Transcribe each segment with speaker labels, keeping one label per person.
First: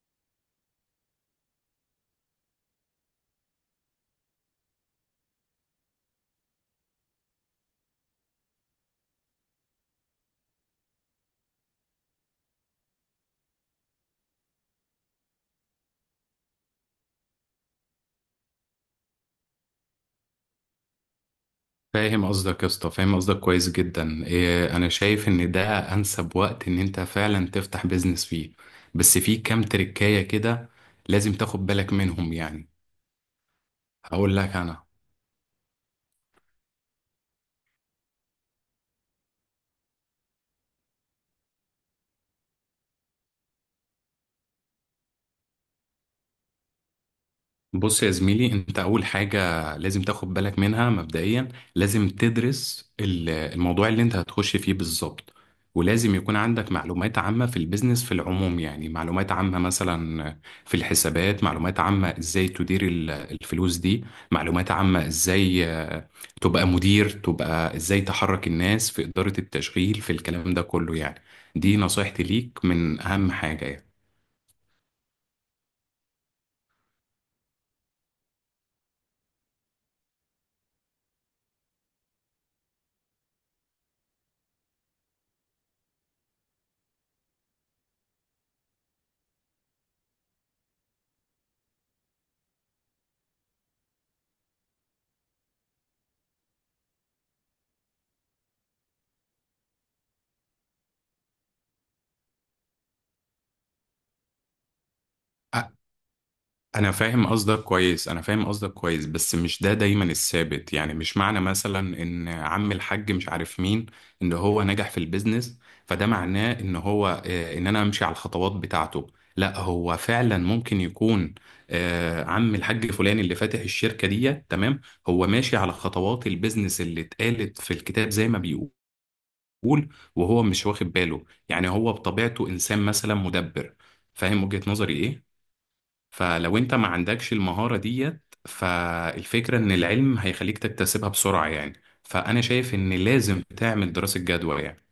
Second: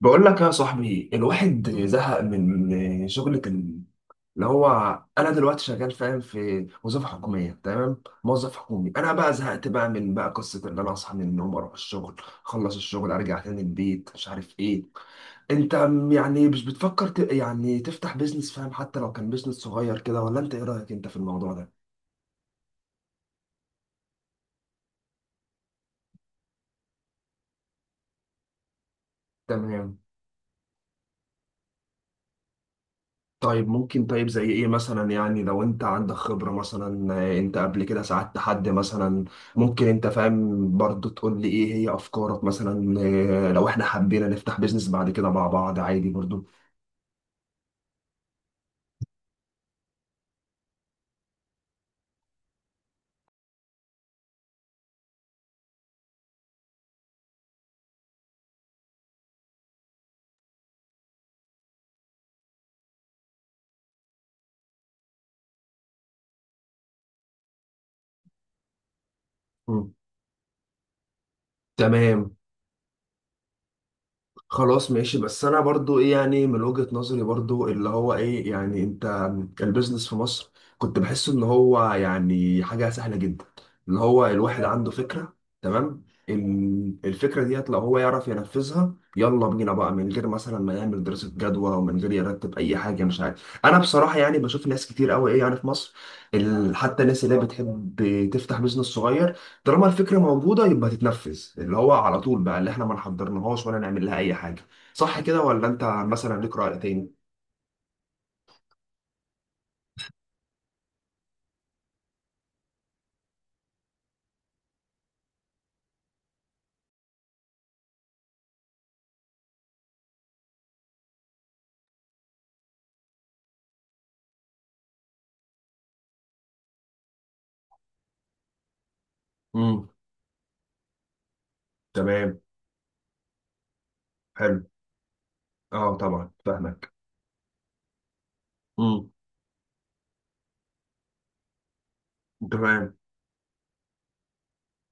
Speaker 1: بقول لك يا صاحبي، الواحد زهق من شغلة ال- اللي هو انا دلوقتي شغال، فاهم، في وظيفة حكومية، تمام، موظف حكومي. انا بقى زهقت بقى من بقى قصة ان انا اصحى من النوم اروح الشغل، اخلص الشغل ارجع تاني البيت، مش عارف ايه. انت يعني مش بتفكر ت... يعني تفتح بيزنس، فاهم، حتى لو كان بيزنس صغير كده، ولا انت ايه رأيك انت في الموضوع ده؟
Speaker 2: فاهم قصدك يا اسطى، فاهم قصدك كويس جدا. إيه، انا شايف ان ده انسب وقت ان انت فعلا تفتح بيزنس فيه. بس في كام
Speaker 1: تمام.
Speaker 2: تريكاية كده لازم تاخد بالك منهم يعني.
Speaker 1: طيب، ممكن، طيب
Speaker 2: هقول
Speaker 1: زي
Speaker 2: لك
Speaker 1: ايه
Speaker 2: انا.
Speaker 1: مثلا؟ يعني لو انت عندك خبرة مثلا، انت قبل كده ساعدت حد مثلا؟ ممكن انت، فاهم، برضو تقول لي ايه هي افكارك مثلا؟ لو احنا حبينا نفتح بيزنس بعد كده مع بعض، عادي برضو.
Speaker 2: بص يا زميلي، انت اول حاجة لازم تاخد بالك منها مبدئيا. لازم تدرس الموضوع اللي انت هتخش فيه بالظبط. ولازم يكون عندك معلومات عامة في البيزنس في العموم، يعني معلومات عامة مثلا في الحسابات، معلومات عامة ازاي تدير الفلوس دي، معلومات عامة ازاي تبقى مدير، تبقى ازاي تحرك الناس في إدارة
Speaker 1: مم.
Speaker 2: التشغيل في الكلام ده كله يعني. دي نصيحتي
Speaker 1: تمام.
Speaker 2: ليك، من اهم حاجة يعني.
Speaker 1: خلاص ماشي. بس انا برضو ايه يعني، من وجهة نظري برضو اللي هو ايه يعني، انت البيزنس في مصر كنت بحس ان هو يعني حاجة سهلة جدا، اللي هو الواحد عنده فكرة، تمام، الفكرة ديت لو هو يعرف ينفذها يلا بينا بقى، من غير مثلا ما يعمل دراسة جدوى، ومن غير يرتب اي حاجة. مش عارف، انا بصراحة يعني بشوف ناس كتير قوي، ايه يعني، في مصر، حتى الناس اللي هي بتحب تفتح بيزنس صغير، طالما الفكره موجوده يبقى تتنفذ، اللي هو على طول بقى، اللي احنا ما نحضرناهاش ولا نعمل لها اي حاجه. صح كده، ولا انت مثلا ليك راي
Speaker 2: انا
Speaker 1: تاني؟
Speaker 2: فاهم قصدك كويس، انا فاهم قصدك كويس، بس مش ده دايما الثابت. يعني مش معنى مثلا ان عم الحاج مش عارف مين ان هو نجح في البيزنس، فده معناه ان هو ان انا امشي على الخطوات بتاعته. لا، هو فعلا ممكن يكون عم الحاج فلان اللي فاتح الشركة دي تمام، هو ماشي على خطوات البيزنس اللي اتقالت في الكتاب زي ما بيقول،
Speaker 1: امم.
Speaker 2: وهو مش واخد باله. يعني هو
Speaker 1: تمام.
Speaker 2: بطبيعته انسان مثلا مدبر. فاهم
Speaker 1: حلو.
Speaker 2: وجهة نظري ايه؟
Speaker 1: اه طبعا،
Speaker 2: فلو انت ما
Speaker 1: فاهمك.
Speaker 2: عندكش المهارة ديت،
Speaker 1: امم.
Speaker 2: فالفكرة ان العلم هيخليك تكتسبها بسرعة يعني. فانا شايف ان
Speaker 1: تمام.
Speaker 2: لازم تعمل دراسة جدوى يعني.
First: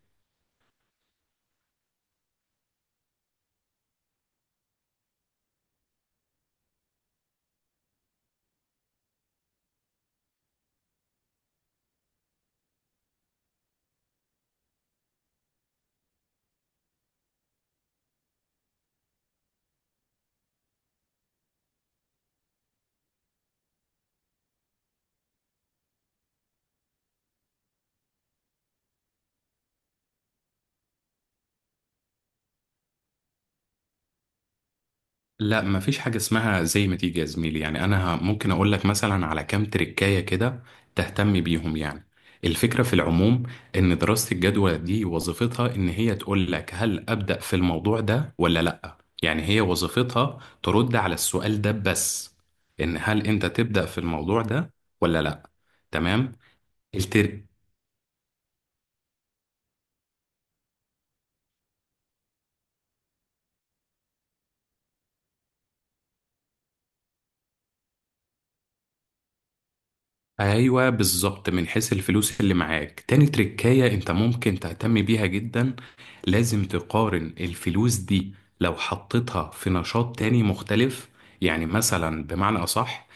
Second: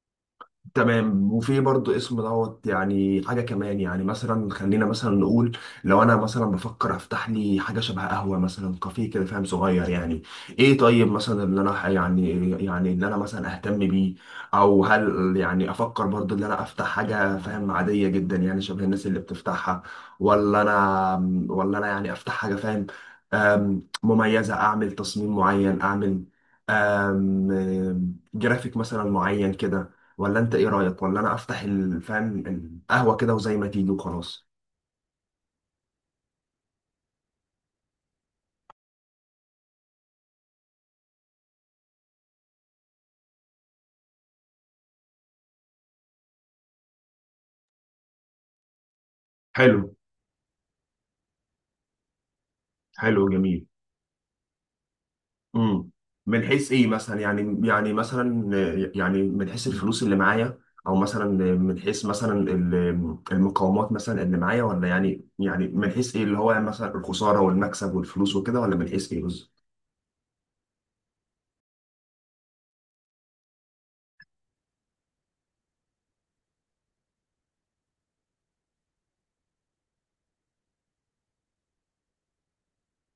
Speaker 1: تمام، وفي برضو اسم دوت، يعني حاجة كمان. يعني مثلا خلينا مثلا نقول، لو أنا مثلا بفكر أفتح لي حاجة شبه قهوة مثلا، كافيه كده، فاهم، صغير يعني. إيه طيب مثلا اللي أنا يعني، يعني اللي أنا مثلا أهتم بيه، أو هل يعني أفكر برضو اللي أنا أفتح حاجة، فاهم، عادية جدا يعني شبه الناس اللي بتفتحها، ولا أنا يعني أفتح حاجة، فاهم، مميزة، أعمل تصميم معين، أعمل جرافيك مثلا معين كده، ولا انت ايه رأيك؟ ولا انا افتح فاهم، القهوة كده، وزي ما تيجي وخلاص.
Speaker 2: لا، مفيش حاجة اسمها زي ما تيجي يا زميلي. يعني انا ممكن اقول لك مثلا على كام تريكاية كده تهتم بيهم يعني. الفكرة في العموم ان دراسة الجدوى دي وظيفتها ان هي تقول لك هل ابدأ في الموضوع ده ولا لا. يعني هي
Speaker 1: حلو.
Speaker 2: وظيفتها ترد على السؤال ده بس، ان
Speaker 1: حلو
Speaker 2: هل انت
Speaker 1: جميل.
Speaker 2: تبدأ في الموضوع ده ولا لا.
Speaker 1: امم.
Speaker 2: تمام.
Speaker 1: من حيث ايه مثلا
Speaker 2: التر...
Speaker 1: يعني مثلا، يعني من حيث الفلوس اللي معايا، او مثلا من حيث مثلا المقاومات مثلا اللي معايا، ولا يعني من حيث ايه اللي هو يعني مثلا الخسارة والمكسب والفلوس وكده، ولا من حيث ايه بالظبط؟
Speaker 2: ايوه بالظبط، من حيث الفلوس اللي معاك، تاني تركاية انت ممكن تهتم بيها جدا. لازم تقارن الفلوس دي لو حطيتها في نشاط تاني مختلف. يعني مثلا بمعنى اصح،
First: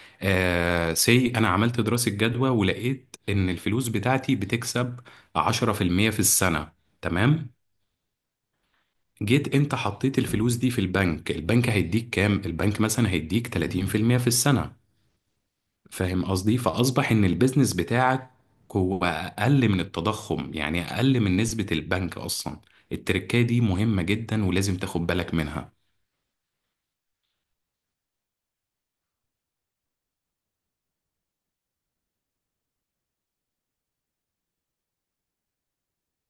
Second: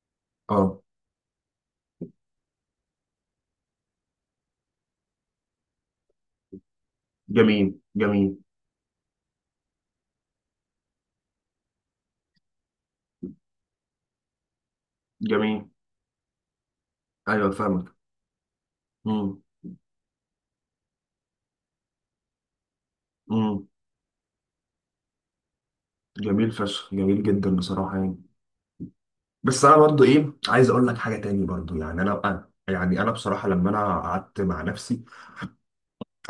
Speaker 1: اه.
Speaker 2: سي انا عملت دراسة جدوى ولقيت ان الفلوس بتاعتي بتكسب 10% في المية في السنة، تمام.
Speaker 1: جميل جميل.
Speaker 2: جيت انت حطيت الفلوس دي في البنك، البنك هيديك كام؟ البنك مثلا هيديك 30% في المية في السنة.
Speaker 1: جميل.
Speaker 2: فاهم قصدي؟ فأصبح إن
Speaker 1: ايوه
Speaker 2: البيزنس
Speaker 1: فاهمك.
Speaker 2: بتاعك هو
Speaker 1: امم.
Speaker 2: أقل من التضخم، يعني أقل من نسبة البنك أصلا. التركية دي
Speaker 1: امم.
Speaker 2: مهمة جدا، ولازم تاخد بالك منها.
Speaker 1: جميل فشخ، جميل جدا بصراحة يعني. بس انا برضو ايه عايز اقول لك حاجه تاني برضو، يعني يعني انا بصراحه لما انا قعدت مع نفسي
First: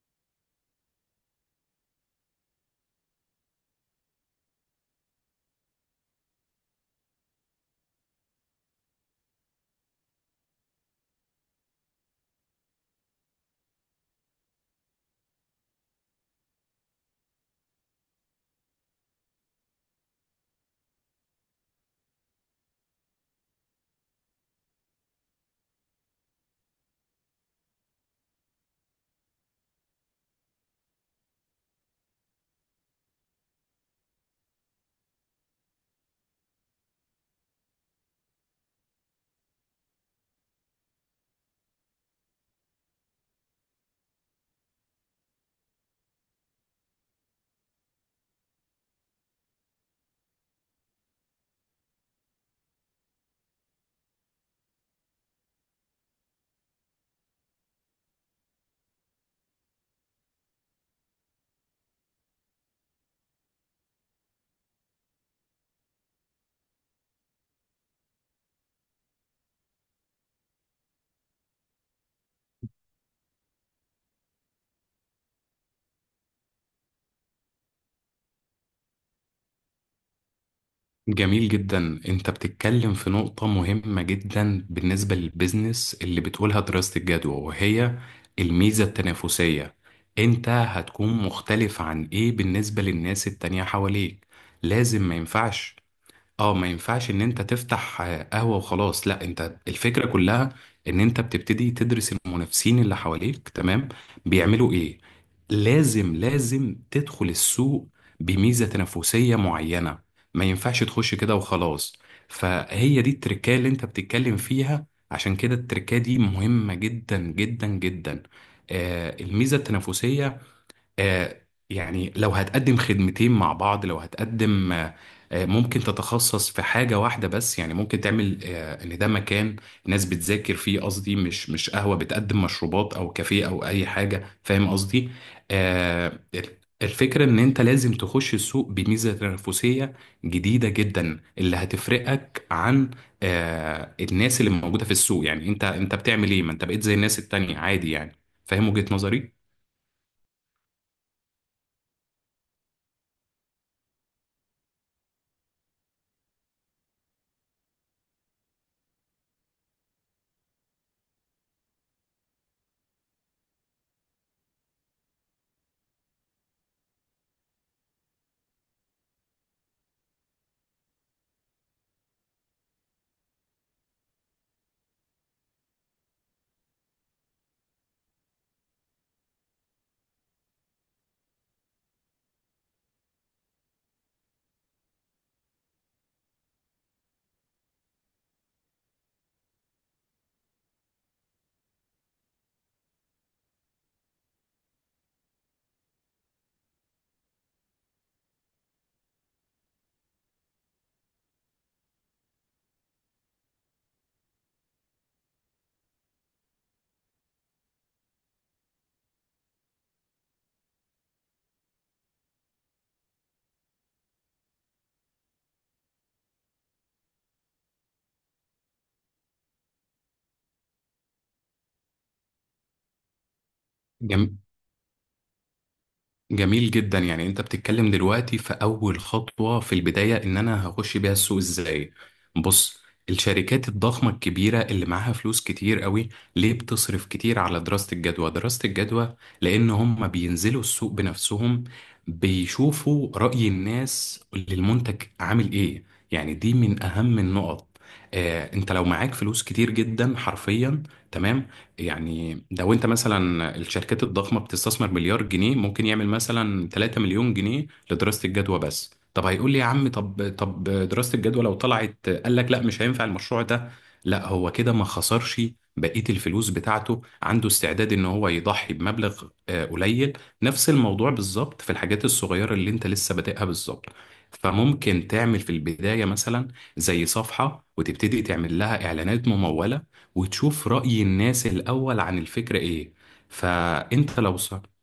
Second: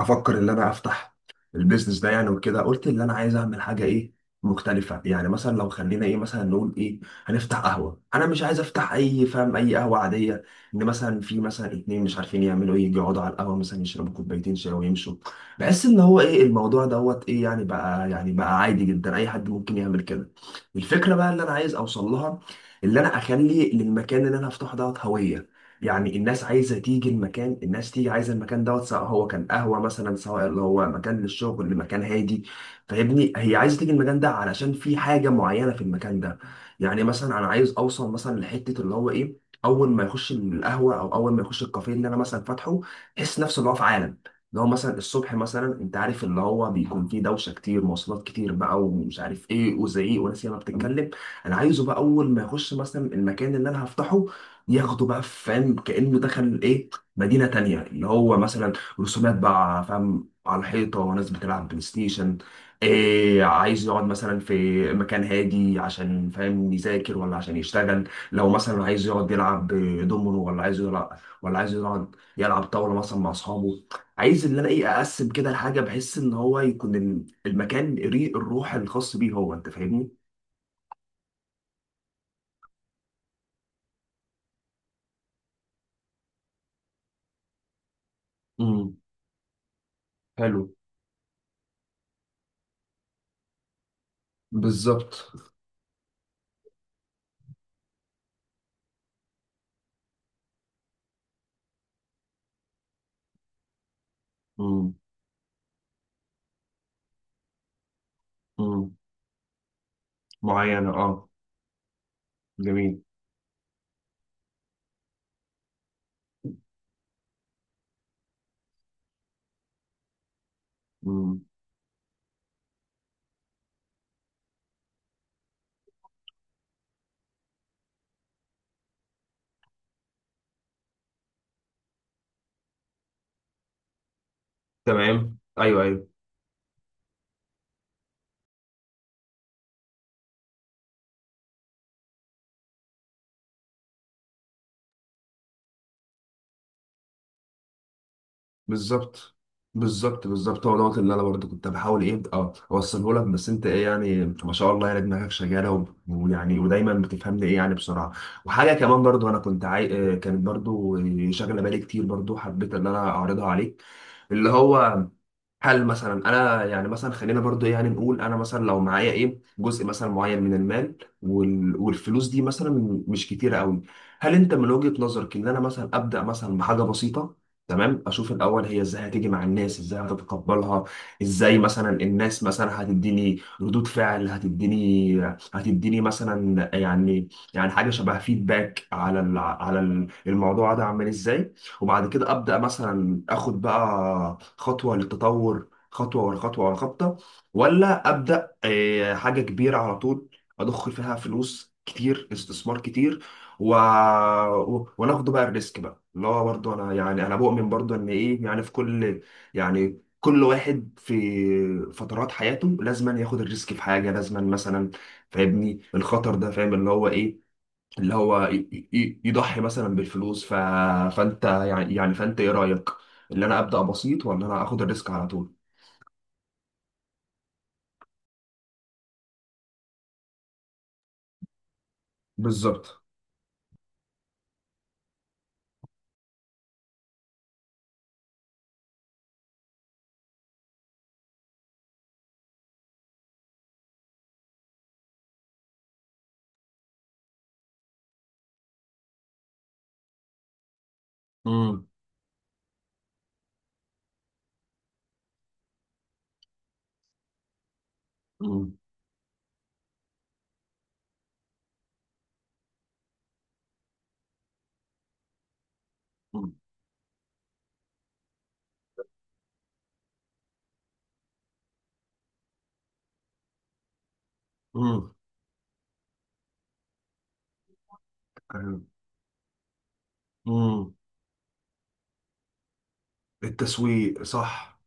Speaker 1: افكر ان انا افتح البيزنس ده يعني وكده، قلت ان انا عايز اعمل حاجه ايه، مختلفه. يعني مثلا لو خلينا ايه مثلا نقول ايه، هنفتح قهوه، انا مش عايز افتح اي، فاهم، اي قهوه عاديه، ان مثلا في مثلا اتنين مش عارفين يعملوا ايه، يجوا يقعدوا على القهوه مثلا يشربوا كوبايتين شاي ويمشوا. بحس ان هو ايه الموضوع دوت، ايه يعني بقى، يعني بقى عادي جدا، اي حد ممكن يعمل كده. الفكره بقى اللي انا عايز اوصل لها، اللي انا اخلي للمكان اللي انا هفتحه دوت هويه، يعني الناس عايزه تيجي المكان، الناس تيجي عايزه المكان دوت، سواء هو كان قهوه مثلا، سواء اللي هو مكان للشغل، مكان هادي. فاهمني، هي عايزه تيجي المكان ده علشان في حاجه معينه في المكان ده. يعني مثلا انا عايز اوصل مثلا لحته اللي هو ايه، اول ما يخش القهوه او اول ما يخش الكافيه اللي انا مثلا فاتحه، يحس نفسه اللي هو في عالم، اللي هو مثلا الصبح مثلا انت عارف اللي هو بيكون فيه دوشه كتير، مواصلات كتير بقى، ومش عارف ايه، وزعيق وناس ياما بتتكلم. انا عايزه بقى اول ما يخش مثلا المكان اللي انا هفتحه ياخده بقى، فاهم، كأنه دخل ايه، مدينة تانية، اللي هو مثلا رسومات بقى، فاهم، على الحيطة، وناس بتلعب بلاي ستيشن، إيه، عايز يقعد مثلا في مكان هادي عشان، فاهم، يذاكر، ولا عشان يشتغل، لو مثلا عايز يقعد يلعب دومينو، ولا عايز يلعب، ولا عايز يقعد يلعب طاولة مثلا مع أصحابه. عايز اللي أنا إيه، أقسم كده الحاجة، بحس إن هو يكون المكان ريق الروح الخاص بيه هو، أنت فاهمني؟
Speaker 2: جميل جدا، انت بتتكلم في نقطة مهمة جدا بالنسبة للبيزنس اللي بتقولها دراسة الجدوى، وهي الميزة
Speaker 1: امم.
Speaker 2: التنافسية. انت
Speaker 1: حلو.
Speaker 2: هتكون مختلف عن ايه بالنسبة للناس التانية حواليك؟ لازم
Speaker 1: بالظبط.
Speaker 2: ما ينفعش اه ما ينفعش ان انت تفتح قهوة وخلاص. لا، انت الفكرة كلها ان انت بتبتدي تدرس المنافسين اللي حواليك، تمام، بيعملوا
Speaker 1: امم.
Speaker 2: ايه. لازم تدخل السوق بميزة تنافسية معينة، ما ينفعش
Speaker 1: معينة،
Speaker 2: تخش
Speaker 1: اه.
Speaker 2: كده وخلاص.
Speaker 1: جميل.
Speaker 2: فهي دي التركية اللي انت بتتكلم فيها. عشان كده التركية دي مهمة جدا جدا جدا. الميزة التنافسية.
Speaker 1: مم.
Speaker 2: آه، يعني لو هتقدم خدمتين مع بعض، لو هتقدم آه، آه، ممكن تتخصص في حاجة واحدة بس. يعني ممكن تعمل ان ده مكان ناس بتذاكر فيه، قصدي مش قهوة بتقدم مشروبات او كافيه او اي حاجة، فاهم قصدي.
Speaker 1: تمام. ايوه ايوه.
Speaker 2: آه، الفكرة ان انت لازم تخش السوق بميزة تنافسية جديدة جدا، اللي هتفرقك عن الناس اللي موجودة في السوق. يعني انت بتعمل ايه؟ ما انت بقيت زي الناس التانية عادي يعني. فاهم وجهة
Speaker 1: بالظبط،
Speaker 2: نظري؟
Speaker 1: بالظبط، بالظبط هو دوت اللي انا برضه كنت بحاول ايه اه اوصله لك، بس انت ايه يعني، ما شاء الله، يعني دماغك شغاله، ويعني ودايما بتفهمني، ايه يعني، بسرعه. وحاجه كمان برضه انا كنت عاي... آه، كانت برضه شاغله بالي كتير برضه، حبيت ان انا اعرضها عليك، اللي هو هل مثلا انا يعني مثلا خلينا برضو إيه يعني نقول، انا مثلا لو معايا ايه جزء مثلا معين من المال، والفلوس دي مثلا مش كتيره قوي، هل انت من وجهة نظرك ان انا مثلا ابدا مثلا بحاجه بسيطه، تمام، اشوف الاول هي ازاي هتيجي مع الناس، ازاي هتتقبلها، ازاي مثلا الناس مثلا هتديني ردود فعل، هتديني، هتديني مثلا يعني، يعني حاجه شبه فيدباك، على الموضوع ده عامل ازاي. وبعد كده ابدا مثلا اخد بقى خطوه للتطور، خطوه ورا خطوه ورا خطوه، ولا ابدا حاجه كبيره على طول، اضخ فيها فلوس كتير، استثمار كتير، و... وناخده بقى الريسك بقى، اللي هو برضه انا يعني انا بؤمن برضه ان ايه يعني، في كل، يعني كل واحد في فترات حياته لازما ياخد الريسك في حاجه، لازما مثلا، فاهمني، الخطر ده، فاهم، اللي هو ايه، اللي هو يضحي مثلا بالفلوس، فانت يعني، فانت ايه رأيك، اللي انا ابدأ بسيط، ولا انا اخد الريسك على طول؟
Speaker 2: جميل جدا، يعني انت بتتكلم دلوقتي في اول خطوة، في البداية ان انا هخش بيها السوق ازاي. بص،
Speaker 1: بالظبط.
Speaker 2: الشركات الضخمة الكبيرة اللي معاها فلوس كتير قوي ليه بتصرف كتير على دراسة الجدوى؟ دراسة الجدوى لان هم بينزلوا السوق بنفسهم، بيشوفوا رأي الناس للمنتج عامل ايه. يعني دي من اهم النقط. انت لو معاك فلوس كتير جدا حرفيا، تمام.
Speaker 1: مم.
Speaker 2: يعني لو انت مثلا الشركات الضخمة بتستثمر مليار جنيه، ممكن يعمل مثلا 3 مليون جنيه لدراسة الجدوى
Speaker 1: مم.
Speaker 2: بس. طب هيقول لي يا عم، طب دراسة الجدوى لو طلعت قال لك لا مش هينفع المشروع ده، لا هو كده ما خسرش بقية الفلوس بتاعته. عنده استعداد ان هو يضحي بمبلغ قليل. نفس الموضوع بالظبط في الحاجات الصغيرة اللي انت لسه بادئها بالظبط. فممكن
Speaker 1: مم.
Speaker 2: تعمل في البداية مثلا زي صفحة، وتبتدي تعمل لها إعلانات ممولة، وتشوف
Speaker 1: مم.
Speaker 2: رأي الناس الأول عن الفكرة إيه.
Speaker 1: التسويق،
Speaker 2: فأنت لو ص...
Speaker 1: صح.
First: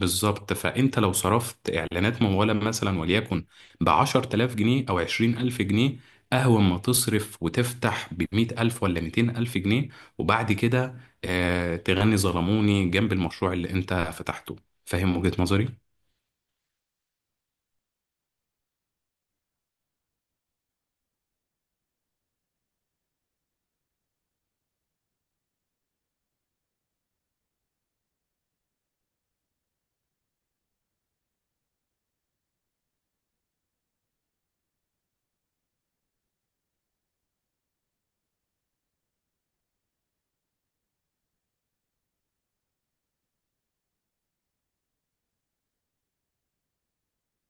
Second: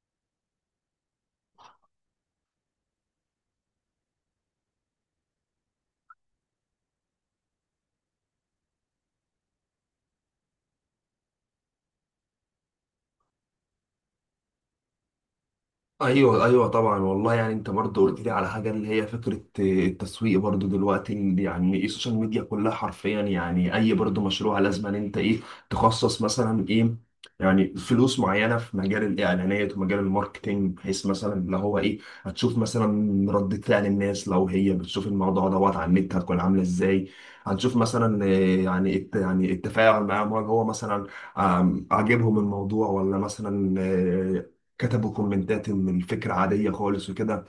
Speaker 2: بالظبط، فأنت لو صرفت إعلانات ممولة مثلا وليكن بعشر تلاف جنيه أو عشرين ألف جنيه، أهون ما تصرف وتفتح بمئة ألف ولا ميتين ألف جنيه، وبعد كده تغني ظلموني جنب المشروع اللي أنت فتحته. فاهم وجهة نظري؟
Speaker 1: ايوه ايوه طبعا، والله يعني انت برضه قلت لي على حاجه اللي هي فكره التسويق برضه دلوقتي، اللي يعني السوشيال ميديا كلها حرفيا، يعني اي برضه مشروع لازم ان انت ايه، تخصص مثلا ايه، يعني فلوس معينه في مجال الاعلانات ومجال الماركتينج، بحيث مثلا اللي هو ايه، هتشوف مثلا ردة فعل الناس لو هي بتشوف الموضوع دوت على النت هتكون عامله ازاي. هنشوف مثلا إيه، يعني يعني التفاعل معاهم، هل هو مثلا عاجبهم الموضوع، ولا مثلا كتبوا كومنتات ان الفكره عاديه خالص وكده.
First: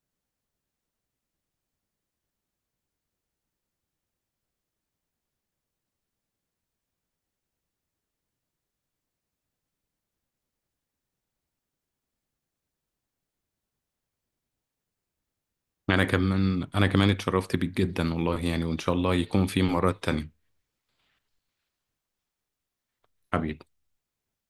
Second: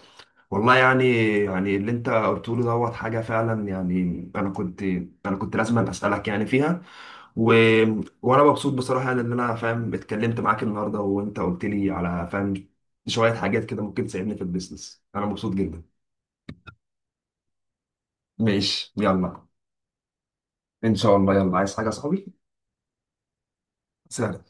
Speaker 1: والله يعني، يعني اللي انت قلته له دوت حاجه فعلا، يعني انا كنت لازم اسالك يعني فيها، و... وانا مبسوط بصراحه، يعني ان انا، فاهم، اتكلمت معاك النهارده، وانت قلت لي على، فاهم، شويه حاجات كده ممكن تساعدني في البيزنس. انا مبسوط جدا.
Speaker 2: أنا كمان اتشرفت بيك جدا والله، يعني وإن
Speaker 1: ماشي،
Speaker 2: شاء الله
Speaker 1: يلا.
Speaker 2: يكون في مرات تانية.
Speaker 1: ان شاء الله. يلا، عايز حاجه يا صاحبي؟
Speaker 2: حبيبي.
Speaker 1: سلام.